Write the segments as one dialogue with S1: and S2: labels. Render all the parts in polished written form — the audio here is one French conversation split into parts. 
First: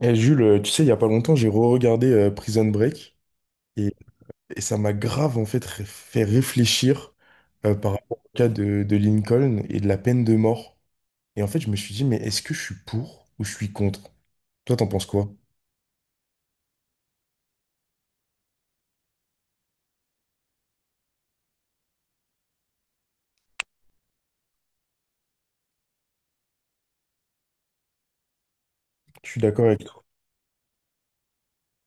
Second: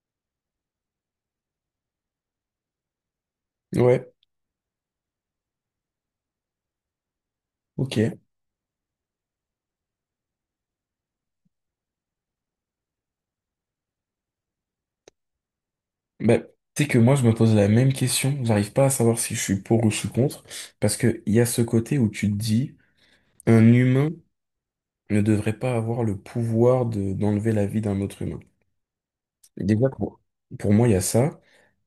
S1: Eh, Jules, tu sais, il y a pas longtemps, j'ai re-regardé Prison Break et,
S2: Ouais,
S1: et ça m'a grave en fait fait réfléchir par
S2: ok.
S1: rapport au cas de Lincoln et de la peine de mort. Et en fait, je me suis dit, mais est-ce que je suis pour ou je suis contre? Toi, t'en penses quoi?
S2: Bah, tu sais que moi, je me pose la même question. J'arrive pas à savoir si je suis pour ou je suis contre. Parce que il y a ce côté où tu te dis, un humain ne devrait pas avoir le pouvoir d'enlever la vie d'un autre humain.
S1: Je suis d'accord avec
S2: Déjà,
S1: toi.
S2: pour moi, il y a ça.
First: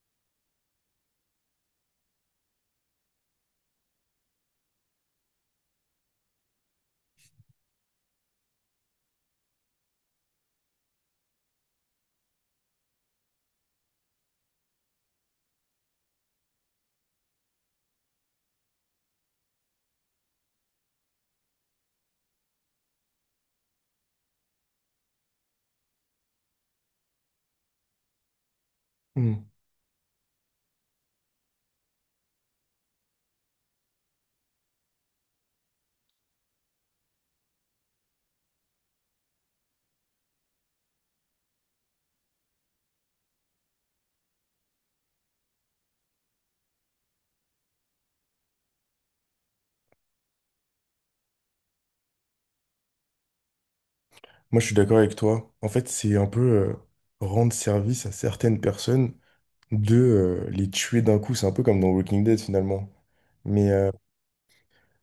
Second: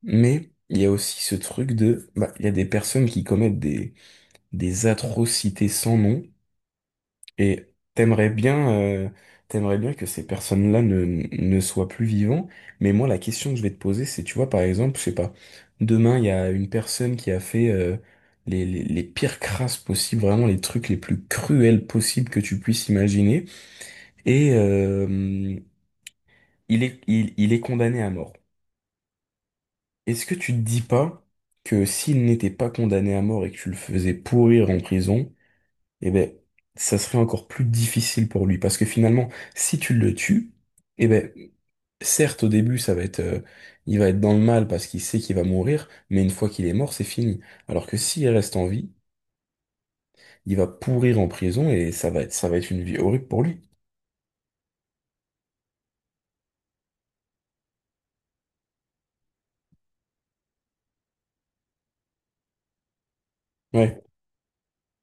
S2: Mais il y a aussi ce truc de, bah, il y a des personnes qui commettent des atrocités sans nom. Et t'aimerais bien, euh, t'aimerais bien que ces personnes-là ne soient plus vivants. Mais moi, la question que je vais te poser, c'est, tu vois, par exemple, je sais pas, demain, il y a une personne qui a fait les pires crasses possibles, vraiment les trucs les plus cruels possibles que tu puisses imaginer. Et il est condamné à mort.
S1: Hmm.
S2: Est-ce que tu te dis pas que s'il n'était pas condamné à mort et que tu le faisais pourrir en prison, eh ben, ça serait encore plus difficile pour lui. Parce que finalement, si tu le tues, eh ben, certes, au début, ça va être, il va être dans le mal parce qu'il sait qu'il va mourir, mais une fois qu'il est mort, c'est fini. Alors que s'il reste en vie, il va pourrir en prison et ça va être une vie horrible pour lui.
S1: Moi, je suis d'accord avec toi. En fait, c'est un peu rendre service à certaines personnes de les tuer d'un coup. C'est un peu comme dans Walking Dead finalement. Mais,
S2: Ouais.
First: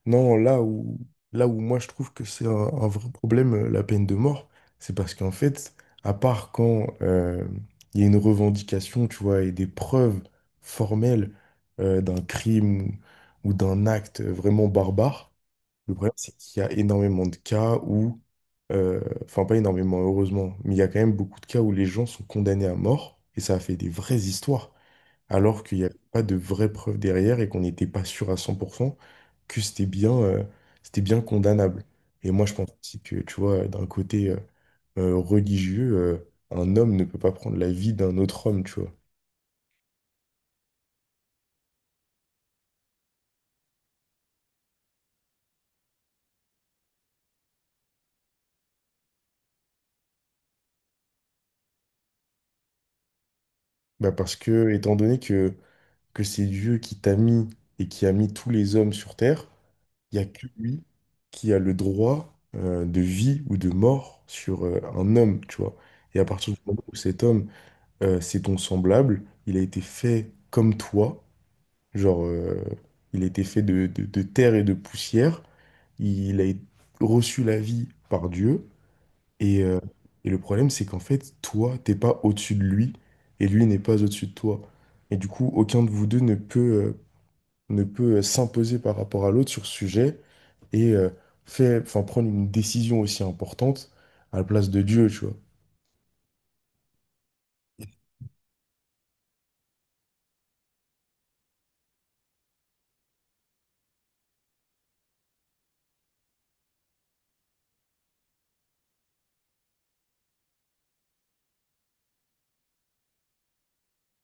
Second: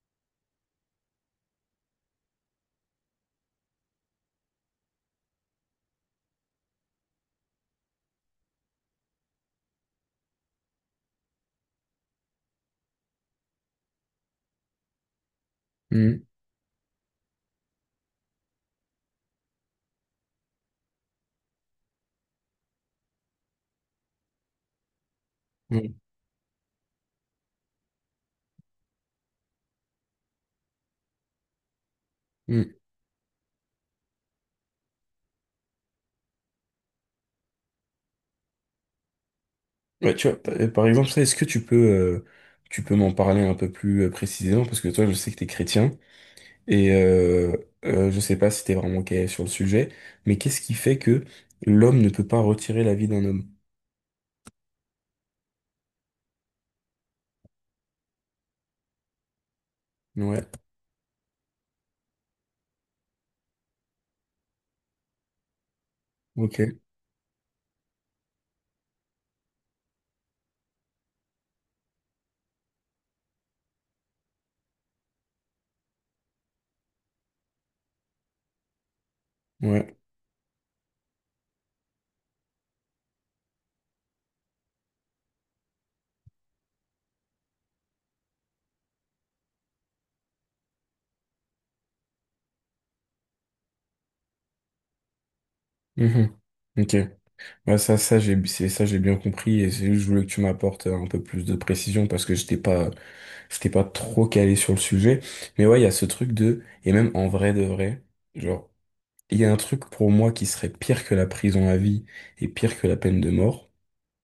S1: non, là où moi je trouve que c'est un vrai problème, la peine de mort, c'est parce qu'en fait, à part quand il y a une revendication, tu vois, et des preuves formelles d'un crime ou d'un acte vraiment barbare, le problème
S2: Mhm.
S1: c'est qu'il y a énormément de cas où, enfin pas énormément, heureusement, mais il y a quand même beaucoup de cas où les gens sont condamnés à mort, et ça a fait des vraies histoires alors qu'il n'y avait
S2: Mhm.
S1: pas de vraies preuves derrière et qu'on n'était pas sûr à 100% que c'était bien condamnable. Et moi, je pense
S2: Mhm.
S1: aussi que, tu vois, d'un côté religieux, un homme ne peut pas prendre la vie d'un autre homme, tu vois.
S2: Ouais, tu vois, par exemple, ça, est-ce que tu peux m'en parler un peu plus précisément? Parce que toi, je sais que t'es chrétien. Et je sais pas si t'es vraiment calé sur le sujet, mais qu'est-ce qui fait que l'homme ne peut pas retirer la vie d'un homme?
S1: Bah parce que, que c'est Dieu qui t'a mis et qui a mis tous les hommes sur Terre, il n'y a
S2: Ouais,
S1: que lui qui a le droit de vie ou de mort sur un homme, tu vois. Et à partir du
S2: ok,
S1: moment où cet homme c'est ton semblable, il a été fait comme toi, genre, il a été fait de, de terre et de poussière, il a reçu la vie par Dieu, et, euh,
S2: ouais.
S1: et le problème, c'est qu'en fait, toi, t'es pas au-dessus de lui, et lui n'est pas au-dessus de toi. Et du coup, aucun de vous deux ne peut, ne peut s'imposer par rapport à l'autre sur ce sujet, et euh, fait, enfin, prendre une décision aussi importante à la place de Dieu, tu vois.
S2: Mhm. Ok. Ouais, ça j'ai bien compris et c'est juste, je voulais que tu m'apportes un peu plus de précision parce que j'étais pas trop calé sur le sujet. Mais ouais, il y a ce truc de, et même en vrai de vrai, genre, il y a un truc pour moi qui serait pire que la prison à vie et pire que la peine de mort,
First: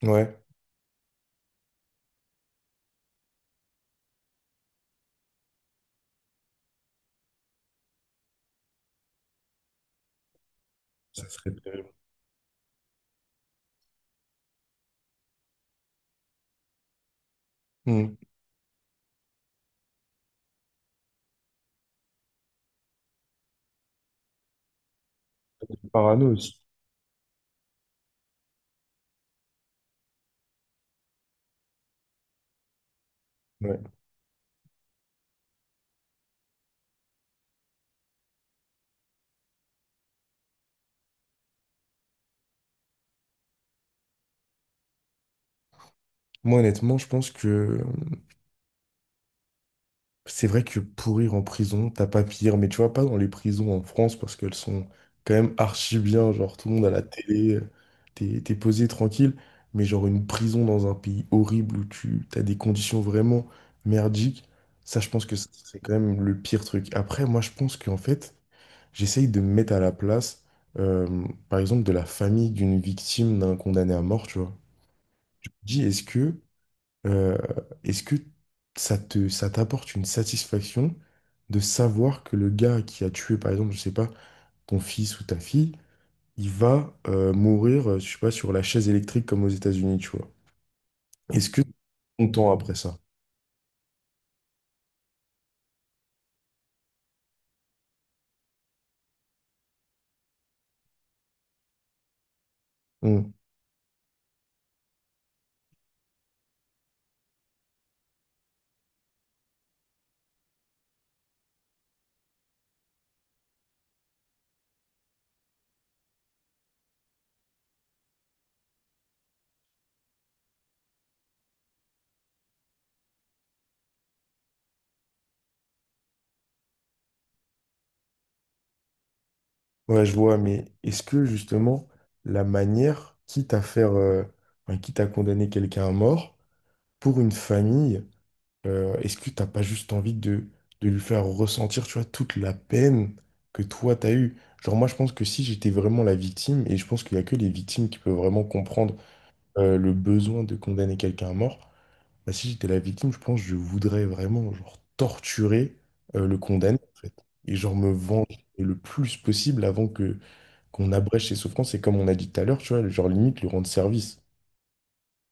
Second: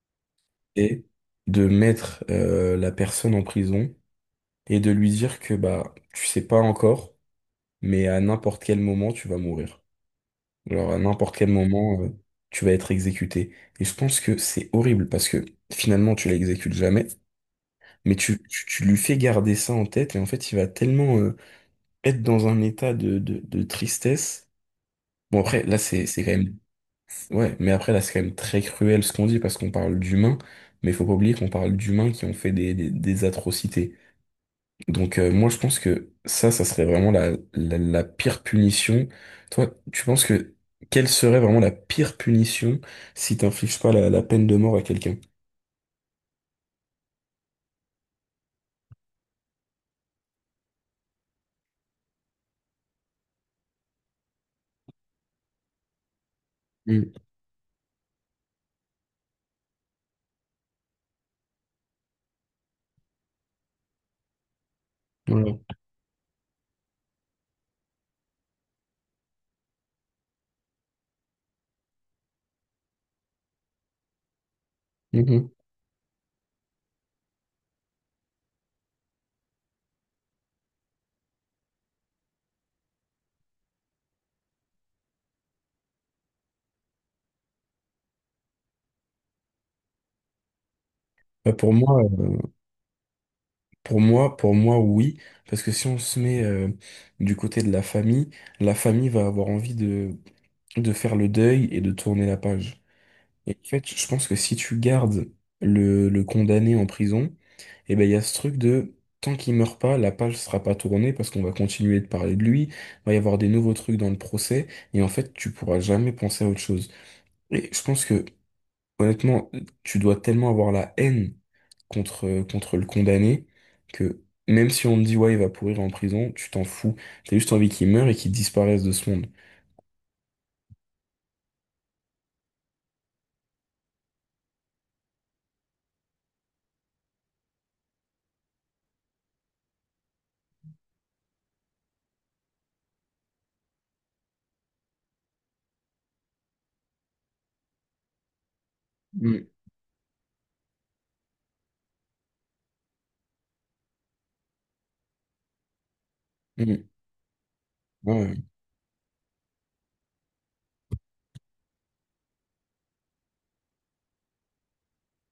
S1: Ouais,
S2: et de mettre la personne en prison et de lui dire que bah tu sais pas encore, mais à n'importe quel moment tu vas mourir. Alors à
S1: ça
S2: n'importe quel
S1: serait terrible.
S2: moment tu vas être exécuté. Et je pense que c'est horrible parce que finalement tu l'exécutes jamais,
S1: Hmm.
S2: mais tu lui fais garder ça en tête et en fait il va tellement être dans un état de tristesse. Bon après là c'est
S1: Parano
S2: quand même
S1: aussi.
S2: ouais, mais après là c'est quand même très cruel ce qu'on dit parce qu'on parle d'humains, mais faut pas oublier qu'on parle d'humains qui ont fait des atrocités. Donc moi je pense que ça serait vraiment la pire punition. Toi, tu penses que quelle serait vraiment la pire punition si t'infliges pas la peine de mort à quelqu'un?
S1: Moi, honnêtement, je pense que c'est vrai que pourrir en prison, t'as pas pire, mais tu vois, pas dans les prisons en France parce qu'elles sont quand même archi bien, genre tout le monde à la
S2: Mm,
S1: télé, t'es posé tranquille, mais genre une prison dans un pays horrible où tu t'as des conditions vraiment merdiques, ça, je pense que ça,
S2: voilà.
S1: c'est quand même le pire truc. Après, moi, je pense qu'en fait, j'essaye de me mettre à la place, par exemple, de la famille d'une victime d'un condamné à mort, tu vois. Je
S2: Mhm.
S1: me dis, Euh, est-ce que ça t'apporte une satisfaction de savoir que le gars qui a tué, par exemple, je sais pas, ton fils ou ta fille, il va mourir, je sais pas, sur la chaise électrique comme aux États-Unis, tu vois. Est-ce
S2: Bah,
S1: que tu
S2: pour moi,
S1: es content après ça?
S2: pour moi, oui, parce que si on se met du côté de la famille va avoir envie de faire le deuil et de tourner la page.
S1: Hmm.
S2: Et en fait, je pense que si tu gardes le condamné en prison, et ben il y a ce truc de tant qu'il meurt pas, la page sera pas tournée parce qu'on va continuer de parler de lui, va y avoir des nouveaux trucs dans le procès, et en fait tu pourras jamais penser à autre chose. Et je pense que honnêtement, tu dois tellement avoir la haine contre le condamné que même si on te dit ouais il va pourrir en prison, tu t'en fous. T'as juste envie qu'il meure et qu'il disparaisse de ce monde.
S1: Ouais, je vois, mais est-ce que justement la manière, enfin, quitte à condamner quelqu'un à mort, pour une famille, est-ce que t'as pas juste envie de lui faire ressentir, tu vois, toute la peine que toi t'as eue? Genre moi je pense que si j'étais vraiment la victime, et je pense qu'il y a que les victimes qui peuvent vraiment comprendre
S2: Mm,
S1: le besoin de condamner quelqu'un à mort, bah, si j'étais la victime, je pense que je voudrais vraiment genre torturer le condamné
S2: mm.
S1: en fait. Et genre me
S2: Ouais,
S1: venger le plus possible avant que qu'on abrège ses souffrances. Et comme on a dit tout à l'heure, tu vois, genre limite lui rendre service.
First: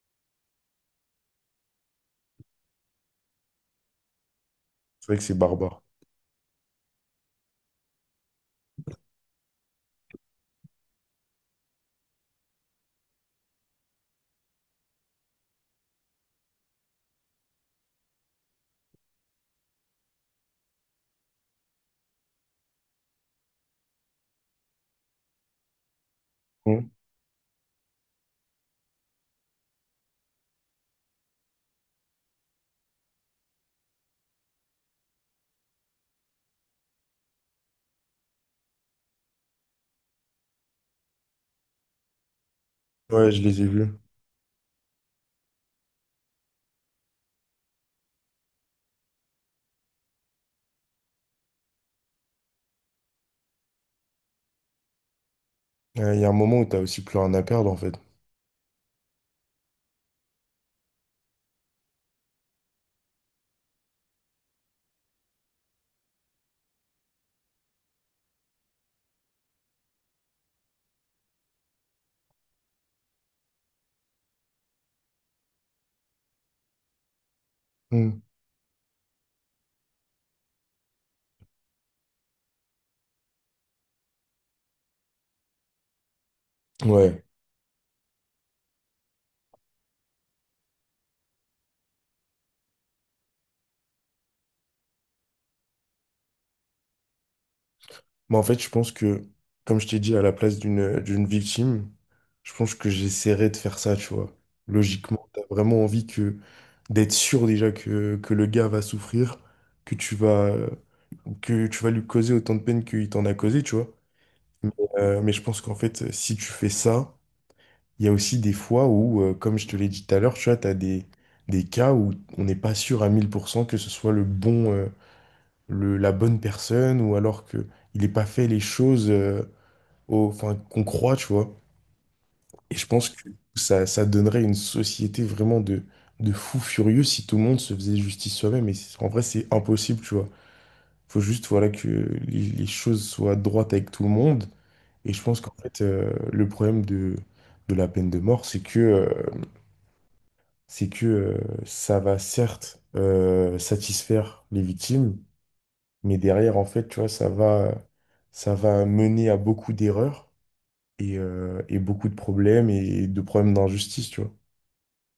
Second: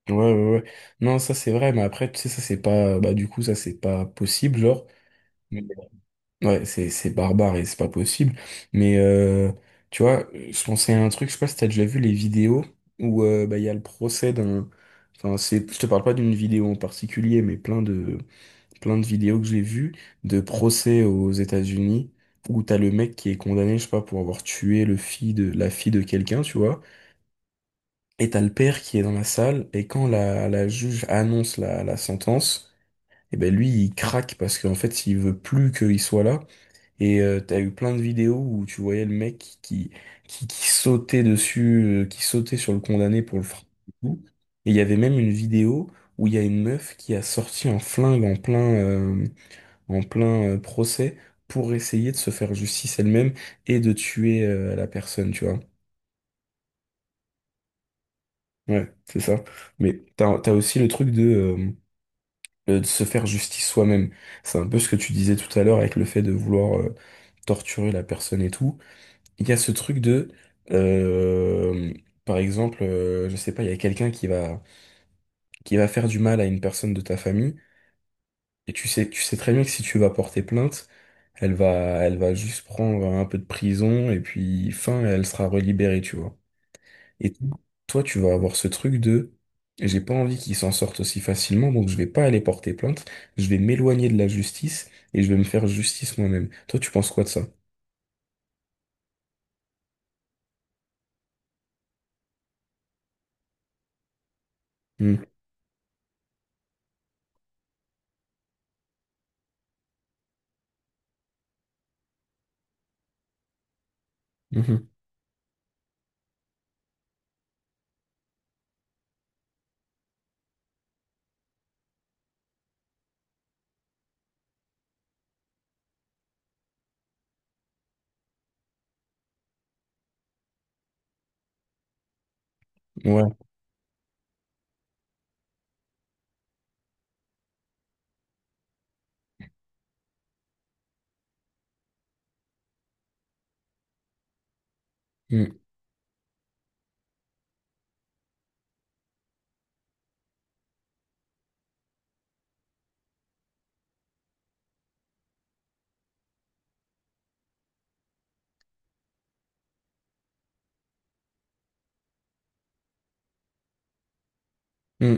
S2: ouais, ouais, ouais. Non, ça c'est vrai, mais après, tu sais, ça c'est pas, bah, du coup, ça c'est pas possible, genre.
S1: C'est vrai que c'est barbare.
S2: Ouais, c'est barbare et c'est pas possible. Mais tu vois, je pensais à un truc, je sais pas si t'as déjà vu les vidéos où bah, il y a le procès d'un. Enfin, c'est, je te parle pas d'une vidéo en particulier, mais plein de vidéos que j'ai vues de procès aux États-Unis où t'as le mec qui est condamné, je sais pas, pour avoir tué la fille de quelqu'un, tu vois.
S1: Mmh.
S2: Et t'as le père qui est dans la salle et quand la juge annonce la sentence, et ben lui, il craque parce qu'en fait, il veut plus qu'il soit là. Et t'as eu plein de vidéos où tu voyais le mec qui sautait dessus, qui sautait sur le condamné
S1: Ouais,
S2: pour
S1: je
S2: le
S1: les ai
S2: frapper.
S1: vus.
S2: Et tout. Et il y avait même une vidéo où il y a une meuf qui a sorti un flingue en plein, procès pour essayer de se faire justice elle-même et de tuer la personne, tu vois.
S1: Ouais, il y a un moment où t'as aussi plus rien à perdre en fait.
S2: Ouais, c'est ça. Mais t'as aussi le truc de se faire justice soi-même. C'est un peu ce que tu disais tout à l'heure avec le fait de vouloir torturer la personne et tout. Il y a ce truc de, euh, par exemple, je sais pas, il y a quelqu'un qui va faire du mal à une personne de ta famille,
S1: Hmm.
S2: et tu sais très bien que si tu vas porter plainte, elle va, elle va juste prendre un peu de prison, et puis fin, elle sera relibérée, tu vois.
S1: Ouais.
S2: Et toi, tu vas avoir ce truc de, j'ai pas envie qu'ils s'en sortent aussi facilement, donc je vais pas aller porter plainte, je vais m'éloigner de la justice, et je vais me faire justice moi-même. Toi, tu penses quoi de ça?
S1: Mais en fait, je pense que, comme je t'ai dit, à la place d'une victime, je pense que j'essaierais de faire ça, tu vois.
S2: Hmm.
S1: Logiquement, t'as vraiment envie que d'être sûr déjà que le gars va souffrir, que tu vas, que tu vas lui causer autant de peine qu'il t'en a causé, tu vois. Mais,
S2: Mhm.
S1: mais je pense qu'en fait, si tu fais ça, il y a aussi des fois où, comme je te l'ai dit tout à l'heure, tu vois, des cas où on n'est pas sûr à 1000% que ce soit le bon, la bonne personne ou alors que il n'ait pas fait les choses enfin, qu'on croit, tu vois. Et je pense que
S2: Ouais.
S1: ça donnerait une société vraiment de fous furieux si tout le monde se faisait justice soi-même. En vrai, c'est impossible, tu vois. Faut juste voilà, que les choses soient droites avec tout le monde. Et je pense qu'en
S2: Mmh.
S1: fait, le problème de la peine de mort, c'est que ça va certes satisfaire les victimes, mais derrière, en fait, tu vois, ça va mener à beaucoup d'erreurs et beaucoup de problèmes et de problèmes d'injustice, tu vois.
S2: Mm.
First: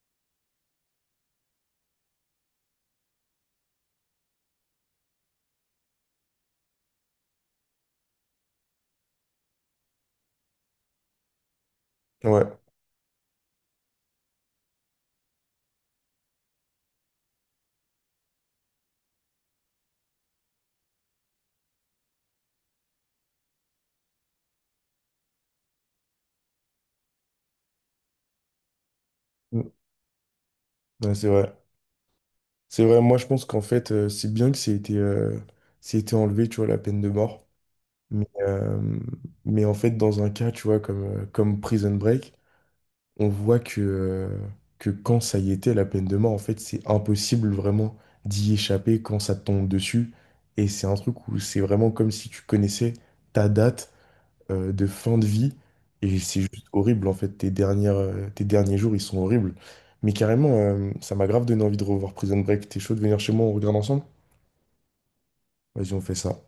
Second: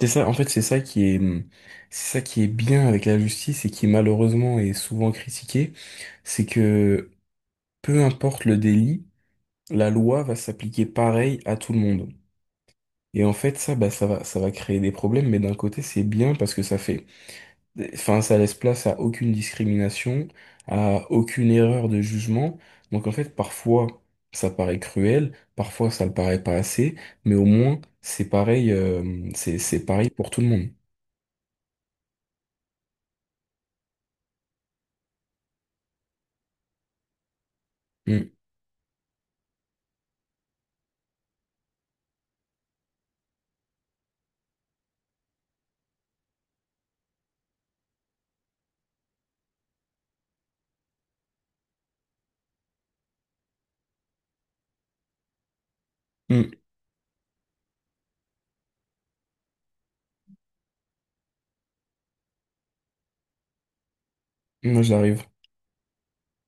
S2: C'est ça, en fait, c'est ça qui est bien avec la justice et qui malheureusement est souvent critiqué, c'est que peu importe le délit, la loi va s'appliquer pareil à tout le monde.
S1: Ouais,
S2: Et en fait, ça, bah, ça va créer des problèmes, mais d'un côté, c'est bien parce que ça fait, enfin, ça laisse place à aucune discrimination, à aucune erreur de jugement. Donc en fait, parfois, ça paraît cruel, parfois, ça le paraît pas assez, mais au moins, c'est pareil,
S1: mm.
S2: c'est pareil pour tout le monde.
S1: Ouais, c'est vrai. C'est vrai, moi, je pense qu'en fait, c'est bien que c'est été enlevé, tu vois, la peine de mort. Mais,
S2: Mmh.
S1: euh, mais en fait, dans un cas, tu vois, comme Prison Break, on voit que quand ça y était, la peine de mort, en fait, c'est impossible vraiment d'y échapper quand ça te tombe dessus. Et c'est un truc où c'est vraiment comme si tu connaissais ta date de fin de vie. Et c'est
S2: Hmm,
S1: juste horrible, en fait. Tes derniers jours, ils sont horribles. Mais carrément, ça m'a grave donné envie de revoir Prison Break. T'es chaud de venir chez moi, on regarde ensemble?
S2: moi j'arrive.
S1: Vas-y, on fait ça.